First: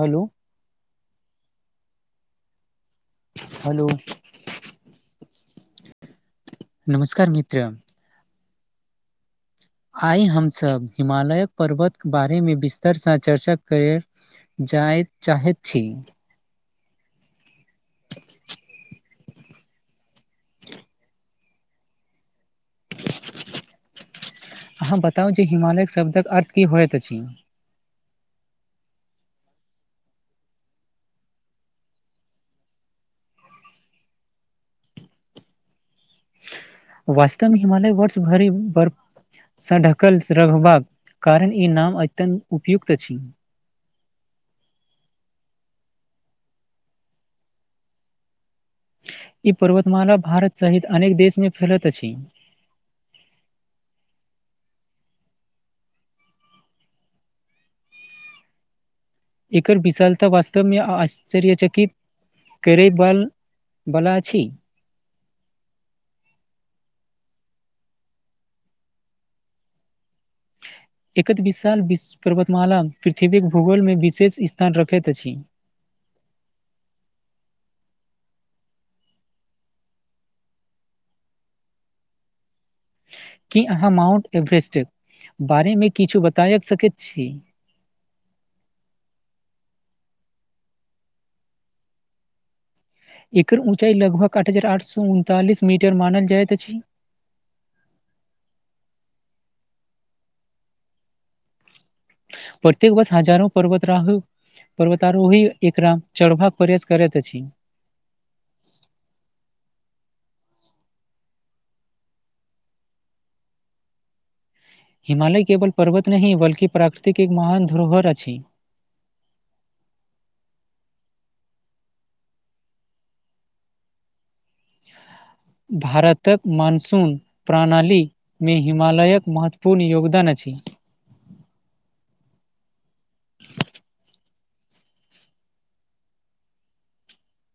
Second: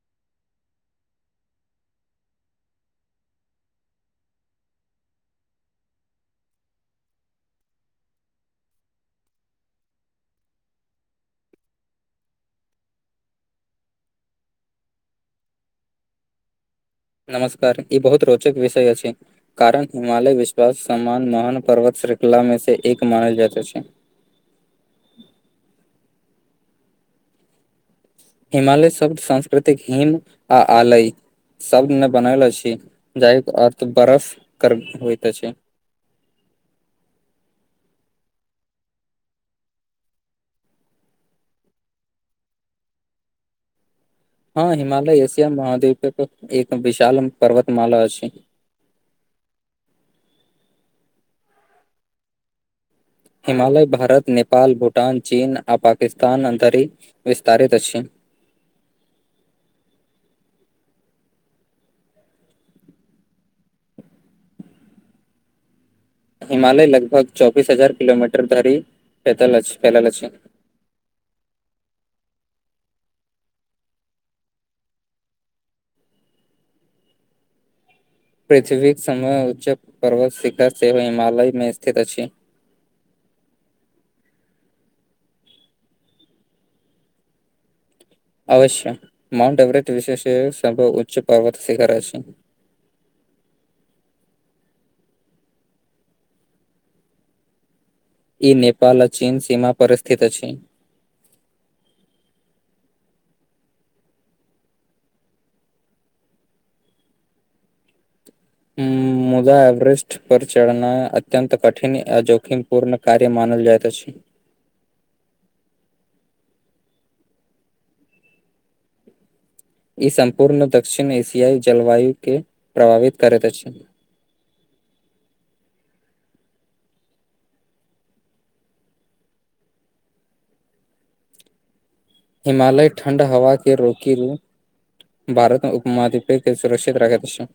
Hello hello नमस्कार मित्र आइ हमसब हिमालयक पर्वत बारे मे विस्तरसँ चर्चा करे जायत चाहैत छी नमस्कार ई बहुत रोचक विषय अछि कारण हिमालय विश्व समान महान पर्वत श्रृंखला में से एक मानल जात अछि अहाँ बताउ जे हिमालयक शब्दक अर्थ की होइत अछि हिमालय शब्द सांस्कृतिक हिम आ आलय सबने बनल अछि जइ के अर्थ बर्फ कर होइत अछि वास्तव हिमालय वर्ष भरि बर् सर ढकबा रहबाक कारण ई नाम अत्यन्त उपयुक्त छी हँ हिमालय एशिया महाद्वीपक एक विशाल पर्वत मानल अछि ई पर्वतमाला भारत सहित अनेक देश मे फैलत अछि हिमालय भारत नेपाल भूटान चीन आ पाकिस्तान अन्तरीक विस्तारित अछि एकर विशालता वास्तव्य आश्चर्यचकित करेवाल बला अछी हिमालय लगभग चौबीस हजार किलोमीटर धरि पैदल फैलल अछि एकत विशाल विश पर्वतमाला पृथ्वीक भूगोल मे विशेष स्थान रखैत अछि पृथ्वीक समय उच्च पर्वत शिखर सेहो हिमालय में स्थित अछि की अहाँ माउंट एवेरेस्टके बारेमे किछु बतायेत सकैत छी अवश्य माउंट एवरेस्ट विशेष उच्च पर्वत शिखर छै एकर ऊँचाई लगभग आठ हजार आठ सउ उनतालिस मीटर मानल जाइत अछि ई नेपाल आ चीन सीमा पर स्थित अछि प्रतेक वर्ष हजारो पर्वताराहा पर्वतारोही एकरा चढ़बाका के प्रयास करैत अछि हूं मुदा एवरेस्ट पर चढ़ना अत्यन्त कठिन आ जोखिम पूर्ण कार्य मानल जाइत अछि हिमालय केवल पर्वत नहि बल्कि प्राकृतिक एक महान धरोहर अछि ई सम्पूर्ण दक्षिण एशियाई जलवायु केँ प्रभावित करैत अछि भारतक मानसून प्रणाली मे हिमालयक महत्वपूर्ण योगदान अछि हिमालय ठण्ड हवा के रोकी रू भारतमे उपमाधिपै सुरक्षित राखैत छै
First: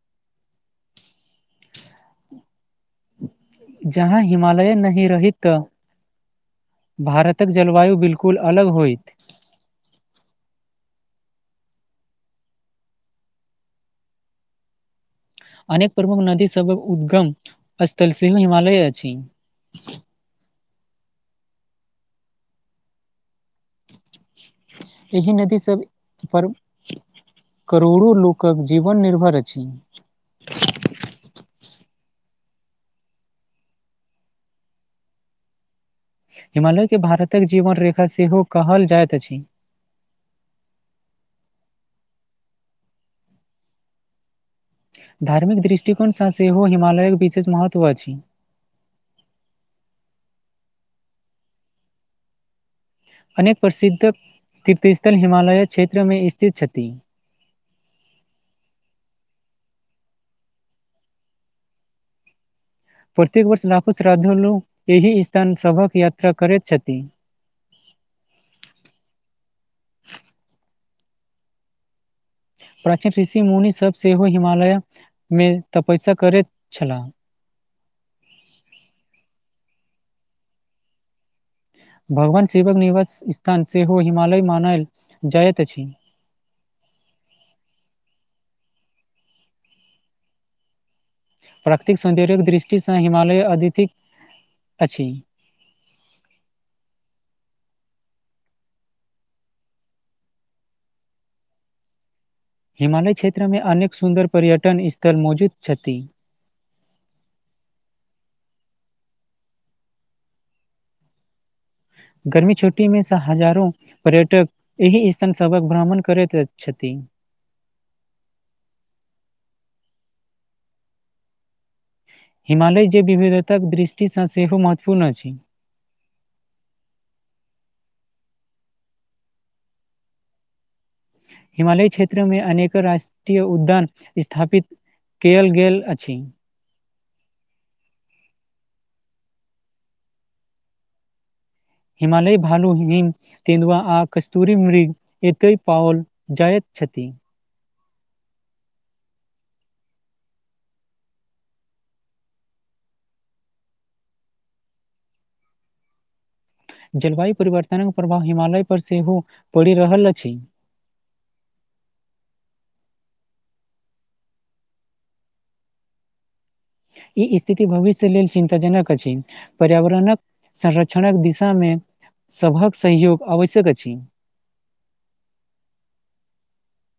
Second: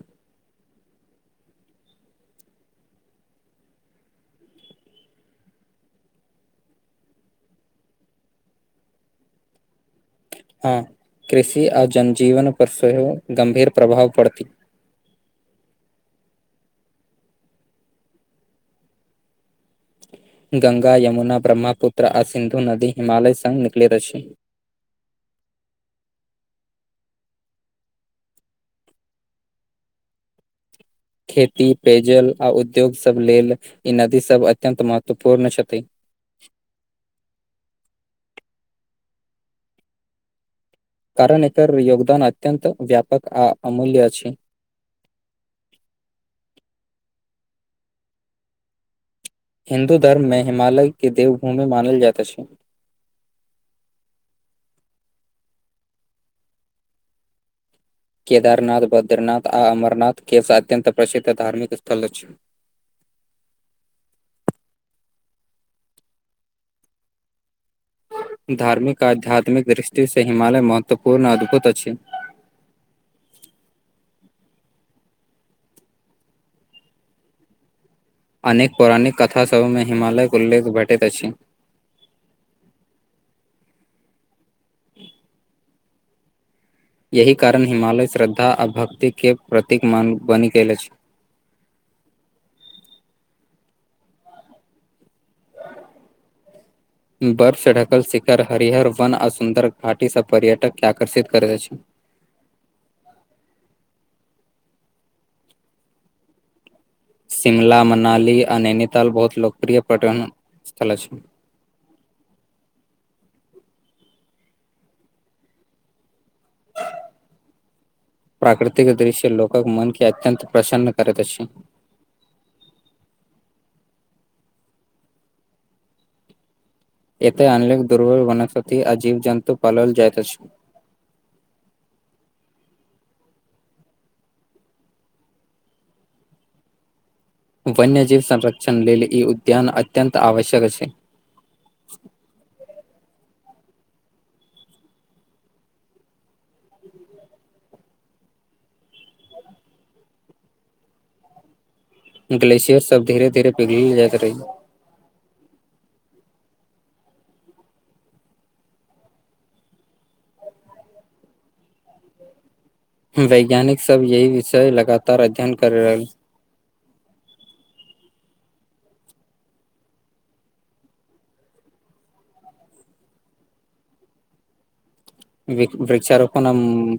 जहाँ हिमालय नहि रही तऽ भारतक जलवायु बिल्कुल अलग होयइत हँ कृषि आ जनजीवन पर सेहो गम्भीर प्रभाव पड़ती अनेक प्रमुख नदी सभक उद्गम स्थल सेहो हिमालय अछि गंगा यमुना ब्रह्मपुत्र आ सिन्धु नदी हिमालय संग निकलैत अछि एहि नदी सब पर करोड़ो लोकक जीवन निर्भर अछि खेती पेयजल आ उद्योग सब लेल ई नदी सब अत्यन्त महत्वपूर्ण छथि हिमालय के भारतक जीवन रेखा सेहो कहल जाइत अछि कारण एकर योगदान अत्यन्त व्यापक आ अमूल्य अछि धार्मिक दृष्टिकोणसँ सेहो हिमालयके विशेष महत्व अछि हिन्दू धर्ममे हिमालय के देवभूमि मानल जाएत अछि अनेक प्रसिद्धक तीर्थस्थल हिमालय क्षेत्र मे स्थित छथि केदारनाथ बद्रनाथ आ अमरनाथ के सँ अत्यन्त प्रसिद्ध धार्मिक स्थल अछि प्रत्येक वर्ष लाखो श्राद्धु लोग एहि स्थान सभक यात्रा करैत छथिन धार्मिक आ आध्यात्मिक दृष्टिसँ हिमालय महत्वपूर्ण अद्भुत अछि प्राचीन ऋषि मुनि सब सेहो हिमालय मे तपस्या करैत छलाह अनेक पौराणिक कथासभमे हिमालयक उल्लेख भेटैत अछि भगवान शिवक निवास स्थान सेहो हिमालय मनायल जायइत अछि एहि कारण हिमालय श्रद्धा आ भक्तिके प्रतीक मान बनि गेल अछि प्रकृतिक सौन्दर्य्यक दृष्टिसँ हिमालय अधधिक अछि बर्फसँ ढकल शिखर हरिहर वन आ सुन्दर घाटीसँ पर्यटकके आकर्षित करैत अछि। हिमालय क्षेत्रमे अनेक सुन्दर पर्यटन स्थल मौजूद छथि। शिमला मनाली आ नैनीताल बहुत लोकप्रिय पर्यटन स्थल अछि। गर्मी छुट्टी मे सँ हजारो पर्यटक एहि स्थान सबक भ्रमण करैत छथि, प्राकृतिक दृश्य लोकक मन की अत्यत प्रसन्न करैत अछि हिमालय जे विविधताक दृष्टिसँ सेहो महत्वपूर्ण अछि ' एत अनेक दुरर्बल वनस्पति आ जीव जन्तु पालल जाइत अछि हिमालय क्षेत्र मे अनेक राष्ट्रीय उद्यान स्थापित केल गेल अछि। वन्य जीव संरक्षण लेल ई उद्यान अत्यन्त आवश्यक अछि हिमालय भालू हिम तिन्दुआ कस्तूरी मृग एतय पओल जायत छथि ग्लेशियर सब धीरे धीरे पिघलल जाइत रहै जलवायु परिवर्तनक प्रभाव हिमालय पर सेहो पड़ि रहल अछि वैज्ञानिक सब यही विषय लगातार अध्ययन करी रहल ई स्थिति भविष्य लेल चिन्तााजनक अछि पर्यावरणक। संरक्षणक दिशा मे सभक सहयोग आवश्यक अछि वृक्षारोपण आ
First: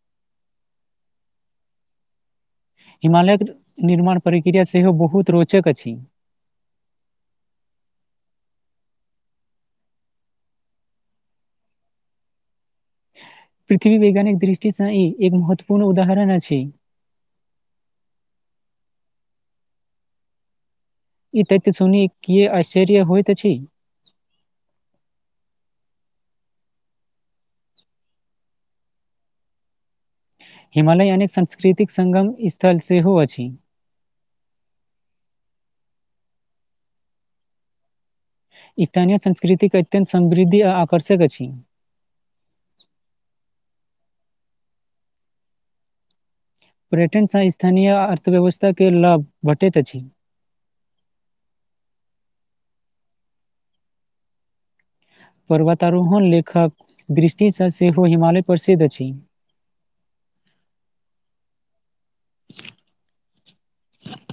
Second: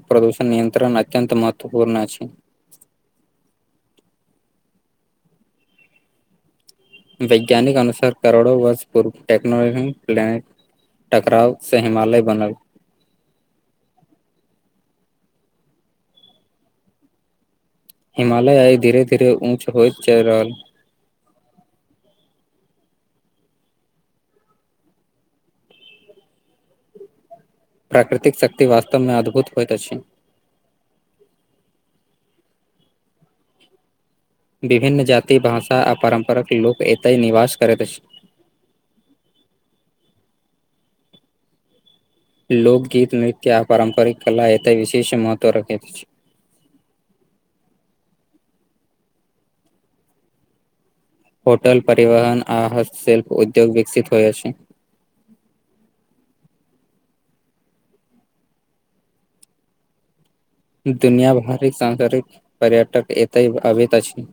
प्रदूषण नियंत्रण अत्यत महत्वपूर्ण अछि हिमालय निर्माण प्रक्रिया सेहो बहुत रोचक अछि, वैज्ञानिक अनुसार करोड़ो वर्ष पूर्व टेक्नोलॉजी प्लानट टकराव से हिमालय बनल पृथ्वी वैज्ञानिक दृष्टिसँ ई एक महत्वपूर्ण उदाहरण अछि हिमालय आइ धीरे धीरे ऊँच होइत जा रहल। ई त तऽ सुनि किया आश्चर्य होइत अछि प्राकृतिक शक्ति वास्तवमे अद्भुत होइत अछि। हिमालय अनेक सांस्कृतिक संगम स्थल सेहो अछि विभिन्न जाति भाषा आ परम्पराक लोक एतेक निवास करैत अछि स्थानीय संस्कृतिक के अत्यंत समृद्धि आ आकर्षक अछि। लोकगीत नृत्य आ पारम्परिक कला एतय विशेष महत्व रखैत अछि। पर्यटनसँ स्थानीय अर्थव्यवस्थाके लाभ भटैत अछि। होटल परिवहन आ हस्तशिल्प उद्योग विकसित होइ अछि पर्वतारोहण लेखक दृष्टिसँ सेहो हिमालय प्रसिद्ध अछि दुनिया भरिक सांस्कृिक पर्यटक एतय भाबैत अछि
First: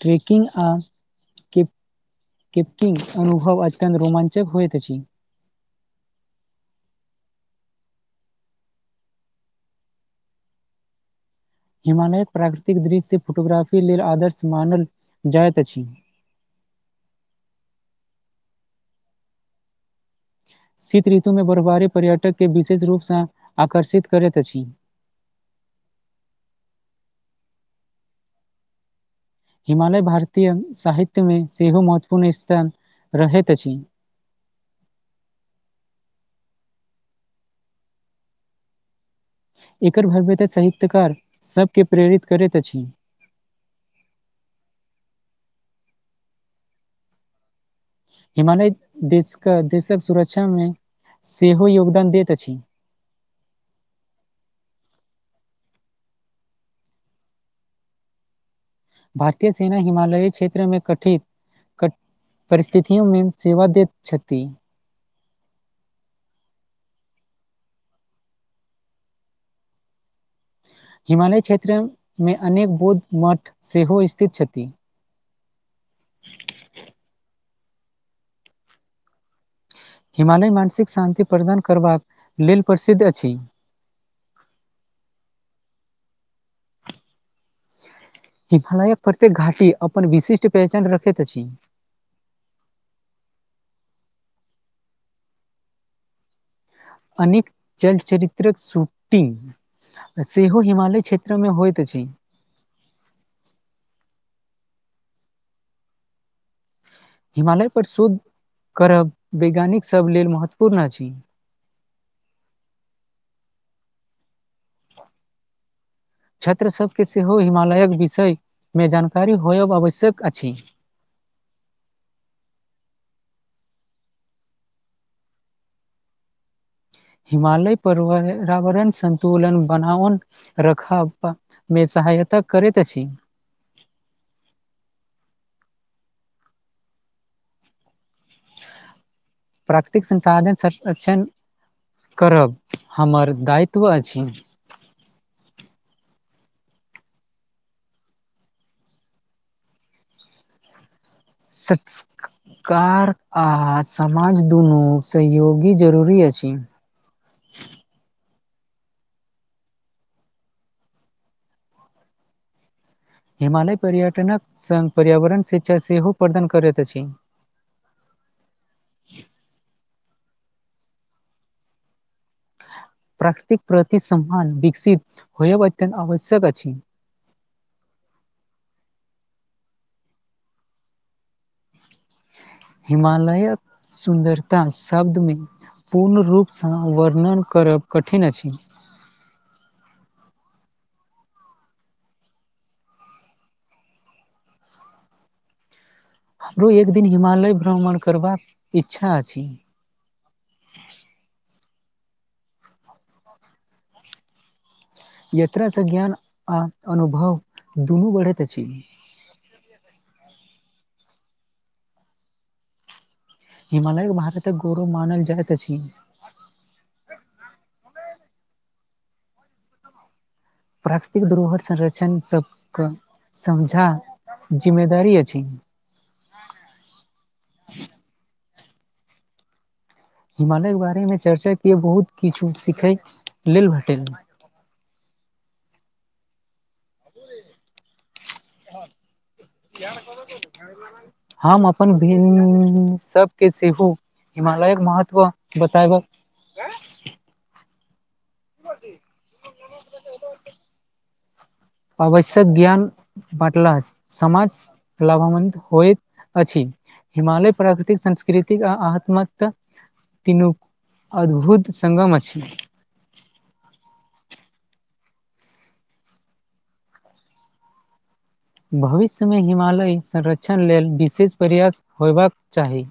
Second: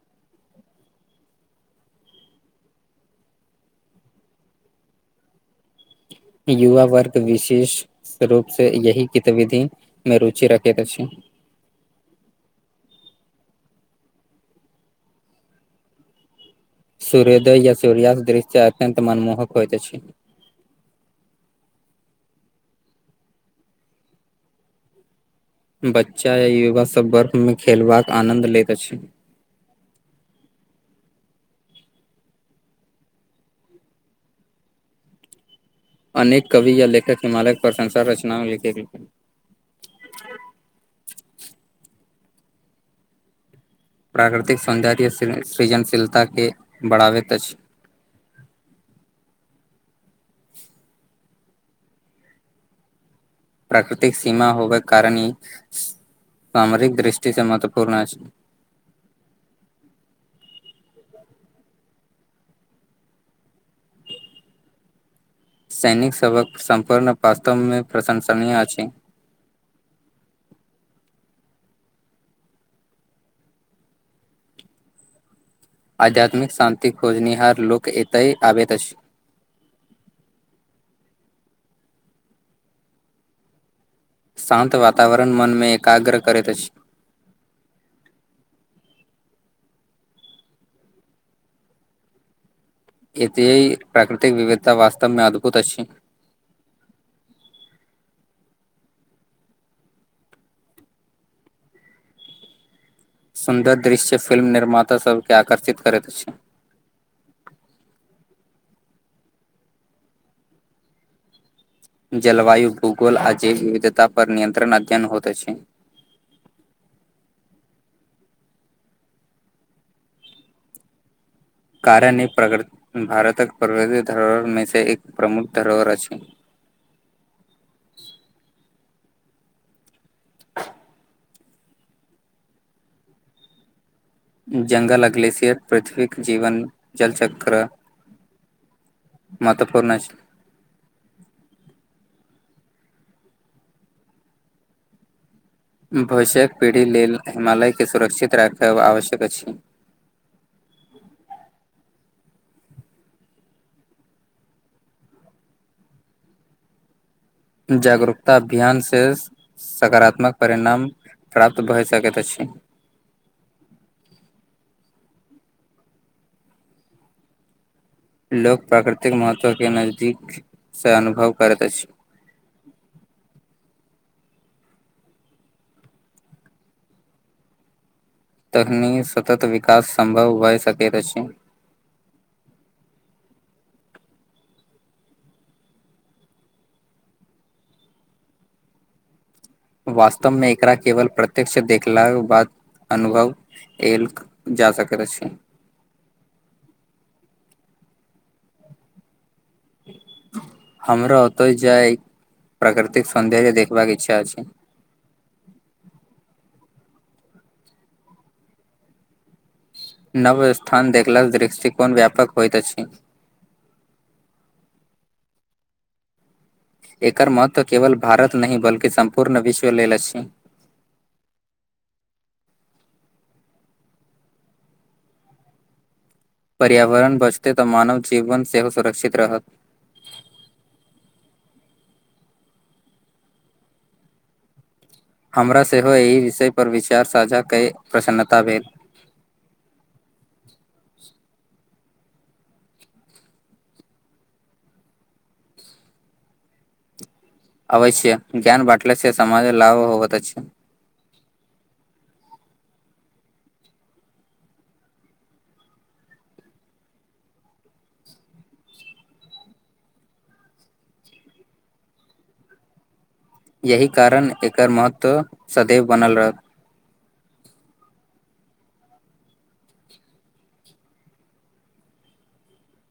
ट्रेकिंग आ के कपकिंग अनुभव अत्यत रोमाञ्चक होइत अछि युवा वर्ग विशेष ' रूप से यही गतिविधि मे रुचि रखैत अछि हिमालयक प्राकृतिक दृश्य फोटोग्राफी लेल आदर्श मानल जाइत अछि, सूर्योदय या सूर्यास्त दृश्य अत्यंत मनमोहक होइत अछि शीत ऋतु मे बर्फबारी पर्यटक के विशेष रूप से आकर्षित करैत अछि ' बच्चा य युवा सब बर्फ में खेलबाक आनद लैत अछि। हिमालय भारतीय साहित्यमे सेहो महत्वपूर्ण स्थान रहैत अछि, अनेक कवि या लेखक हिमालयक प्रशंसा रचना लिख [unintelligible] गेलखिन एकर भव्यता साहित्यकार सबके प्रेरित करैत अछि। प्राकृतिक सौन्दर्य सृजनशीलता के बढ़ावैत त अछि हिमालय देशक देशक सुरक्षा मे सेहो योगदान दैत अछि। प्राकृतिक सीमा होबे कारण ई सामरिक दृष्टि से महत्वपूर्ण अछि ' भारतीय सेना हिमालयी क्षेत्रमे कठित परिस्थितियोमे सेवा दैत छथि सैनिक सभक सम्पूर्ण वास्तवमे प्रशंसनीय अछि हिमालय क्षेत्रमे अनेक बौद्ध मठ सेहो स्थित छथि। आध्यात्मिक शान्ति खोजनिहार लोक एतय आबैत अछि। हिमालय मानसिक शान्ति प्रदान करबाक लेल प्रसिद्ध अछि। शान्त वातावरण मनमे एकाग्र करैत अछि। हिमालय प्रत्येक घाटी अपन विशिष्ट पहचान रखैत अछि एती प्राकृतिक विविधता वास्तवमे अद्भुत अछि। अनेक चलचरित्र शूटिंग सेहो हिमालय क्षेत्र मे होइत अछि। सुन्दर दृश्य फिल्म निर्माताभके आकर्षित करैत अछि। हिमालय पर शोध करब वैज्ञानिक सब लेल महत्वपूर्ण अछि। जलवायु भूगोल आ जेैव विविधता पर नियंत्रण अध्ययन होत अछि। छात्र सबके सेहो हिमालयक विषयमे जानकारी होयब आवश्यक अछि। कारण ई प्रग भारतक प्रगृति धरोहर मे से एक प्रमुख धरोहर अछि। हिमालय पर्यावरण संतुलन बनाओन रखब मे सहायता करैत अछि। जंगल ग्लेशियर पृथ्वीक जीवन जल चक्र महत्वपूर्ण प्राकृतिक अछि संसाधन संरक्षण करब हमर दायित्व अछि। भविष्यक पीढ़ी लेल हिमालयके सुरक्षित राखब आवश्यक अछि। [unintelligible] कार आ समाज दुनू सहयोगी जरूरी अछि। जागरूकता अभियान से साकारातात्मक परिणाम प्राप्त भए सकैत अछि। हिमालय पर्यटनक सङ्ग पर्यावरण शिक्षा सेहो प्रदान करैत अछि। लोक प्राकृतिक महत्वके नजदीकसँ अनुभव करैत अछि। प्राकृतिक प्रति समान विकसित होय अत्यत आवश्यक अछि। तखनीए सतत विकास सम्भव भए सकैत अछि। हिमालयक सुन्दरता शब्दमे पूर्ण रूपसँ वर्णन करब कठिन अछि। वास्तवमे एकरा केवल प्रत्यक्ष देखलाके बाद अनुभव एलक जा सकल अछि। हमरो एक दिन हिमालय भ्रमण करबाक इच्छा अछि। हमरा ओतय जाय प्राकृतिक सौन्दर्य देखबाक इच्छा अछि। यात्रासँ ज्ञान आ अनुभव दुनू बढ़ैत अछि। नव स्थान देखल दृष्टिकोण व्यापक होयइत अछि। हिमालय के भारतक गौरव मानल जाइत अछि। एकर महत्व केवल भारत नहि बल्कि सम्पूर्ण विश्व लेल अछि। प्राकृतिक धरोहर संरक्षण सबके समझा जिम्मेदारी अछि। पर्यावरण बचतै तऽ मानव जीवन सेहो सुरक्षित रहत। हिमालय के बारे मे चर्चा के बहुत किछु सिखे लेल भेटल। हमरा सेहो एहि विषयपर विचार साझा कई प्रसन्नता भेल। [unintelligible] हम अपन भिन्न सबके सेहो हिमालयक महत्व बतायब अवश्य ज्ञान बाँटलासे समाज लाभ होबत अछि। आवश्यक ज्ञान बटला समाज लाभवानवित्त होयत अछि। हिमालय प्राकृतिक संंस्कृतिक आ आत्मत तीनू अद्भुत सङगम अछि। यही कारण एकर महत्व सदैव बनल रहत। भविष्यमे हिमालय संरक्षण लेल विशेष प्रयास होयबाक चाही।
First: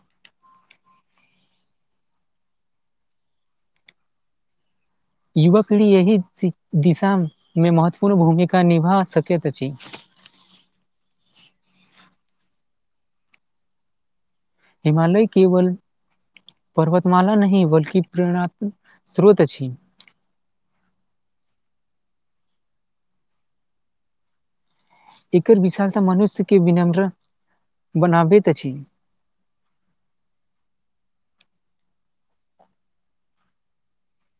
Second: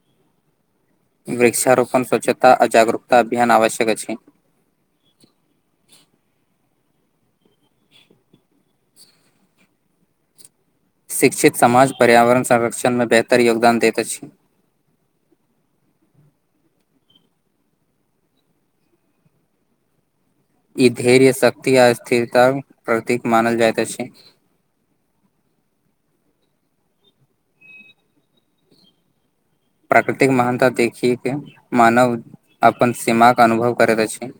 वृक्षारोपण स्वच्छता आ जागरूकता अभियान आवश्यक अछि युवा पीढ़ी एहि दिशा मे महत्वपूर्ण भूमिका निभा सकैत अछि शिक्षित समाज पर्यावरण संरक्षणमे बेहतर योगदान दैत अछि हिमालय केबल पर्वतमाला नही बल्कि प्रेरणात्मक स्रोत अछि ई धैर्य शक्ति आ स्थिरताक प्रतीक मानल जाइत अछि एकर विशालत मनुष्य के विनम्र बनाबैत अछि प्राकृतिक महानता देखिए के मानव अपन सीमाके अनुभव करैत अछि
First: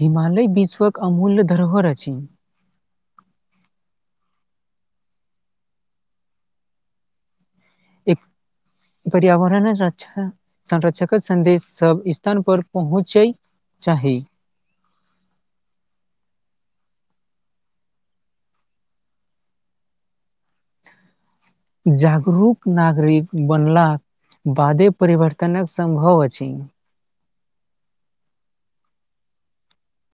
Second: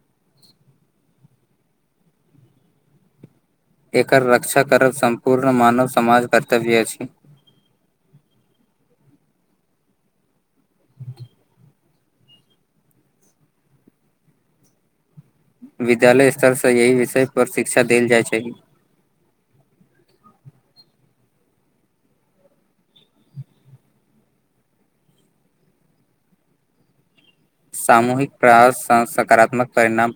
हिमालय विश्वक अमूल्य धरोहर अछि एकर रक्षा करब सम्पूर्ण मानव समाज कर्तव्य अछि एक पर्यावरण रछा संरक्षक सन्देश सब स्थन पर पहुँचै चाही विद्यालय स्तर स यही विषय पर शिक्षा देल जाइ छै जागरूक नागरिक बनला बादे परिवर्तनक सम्भव अछि सामूहिक प्रास सकारात्मक परिणाम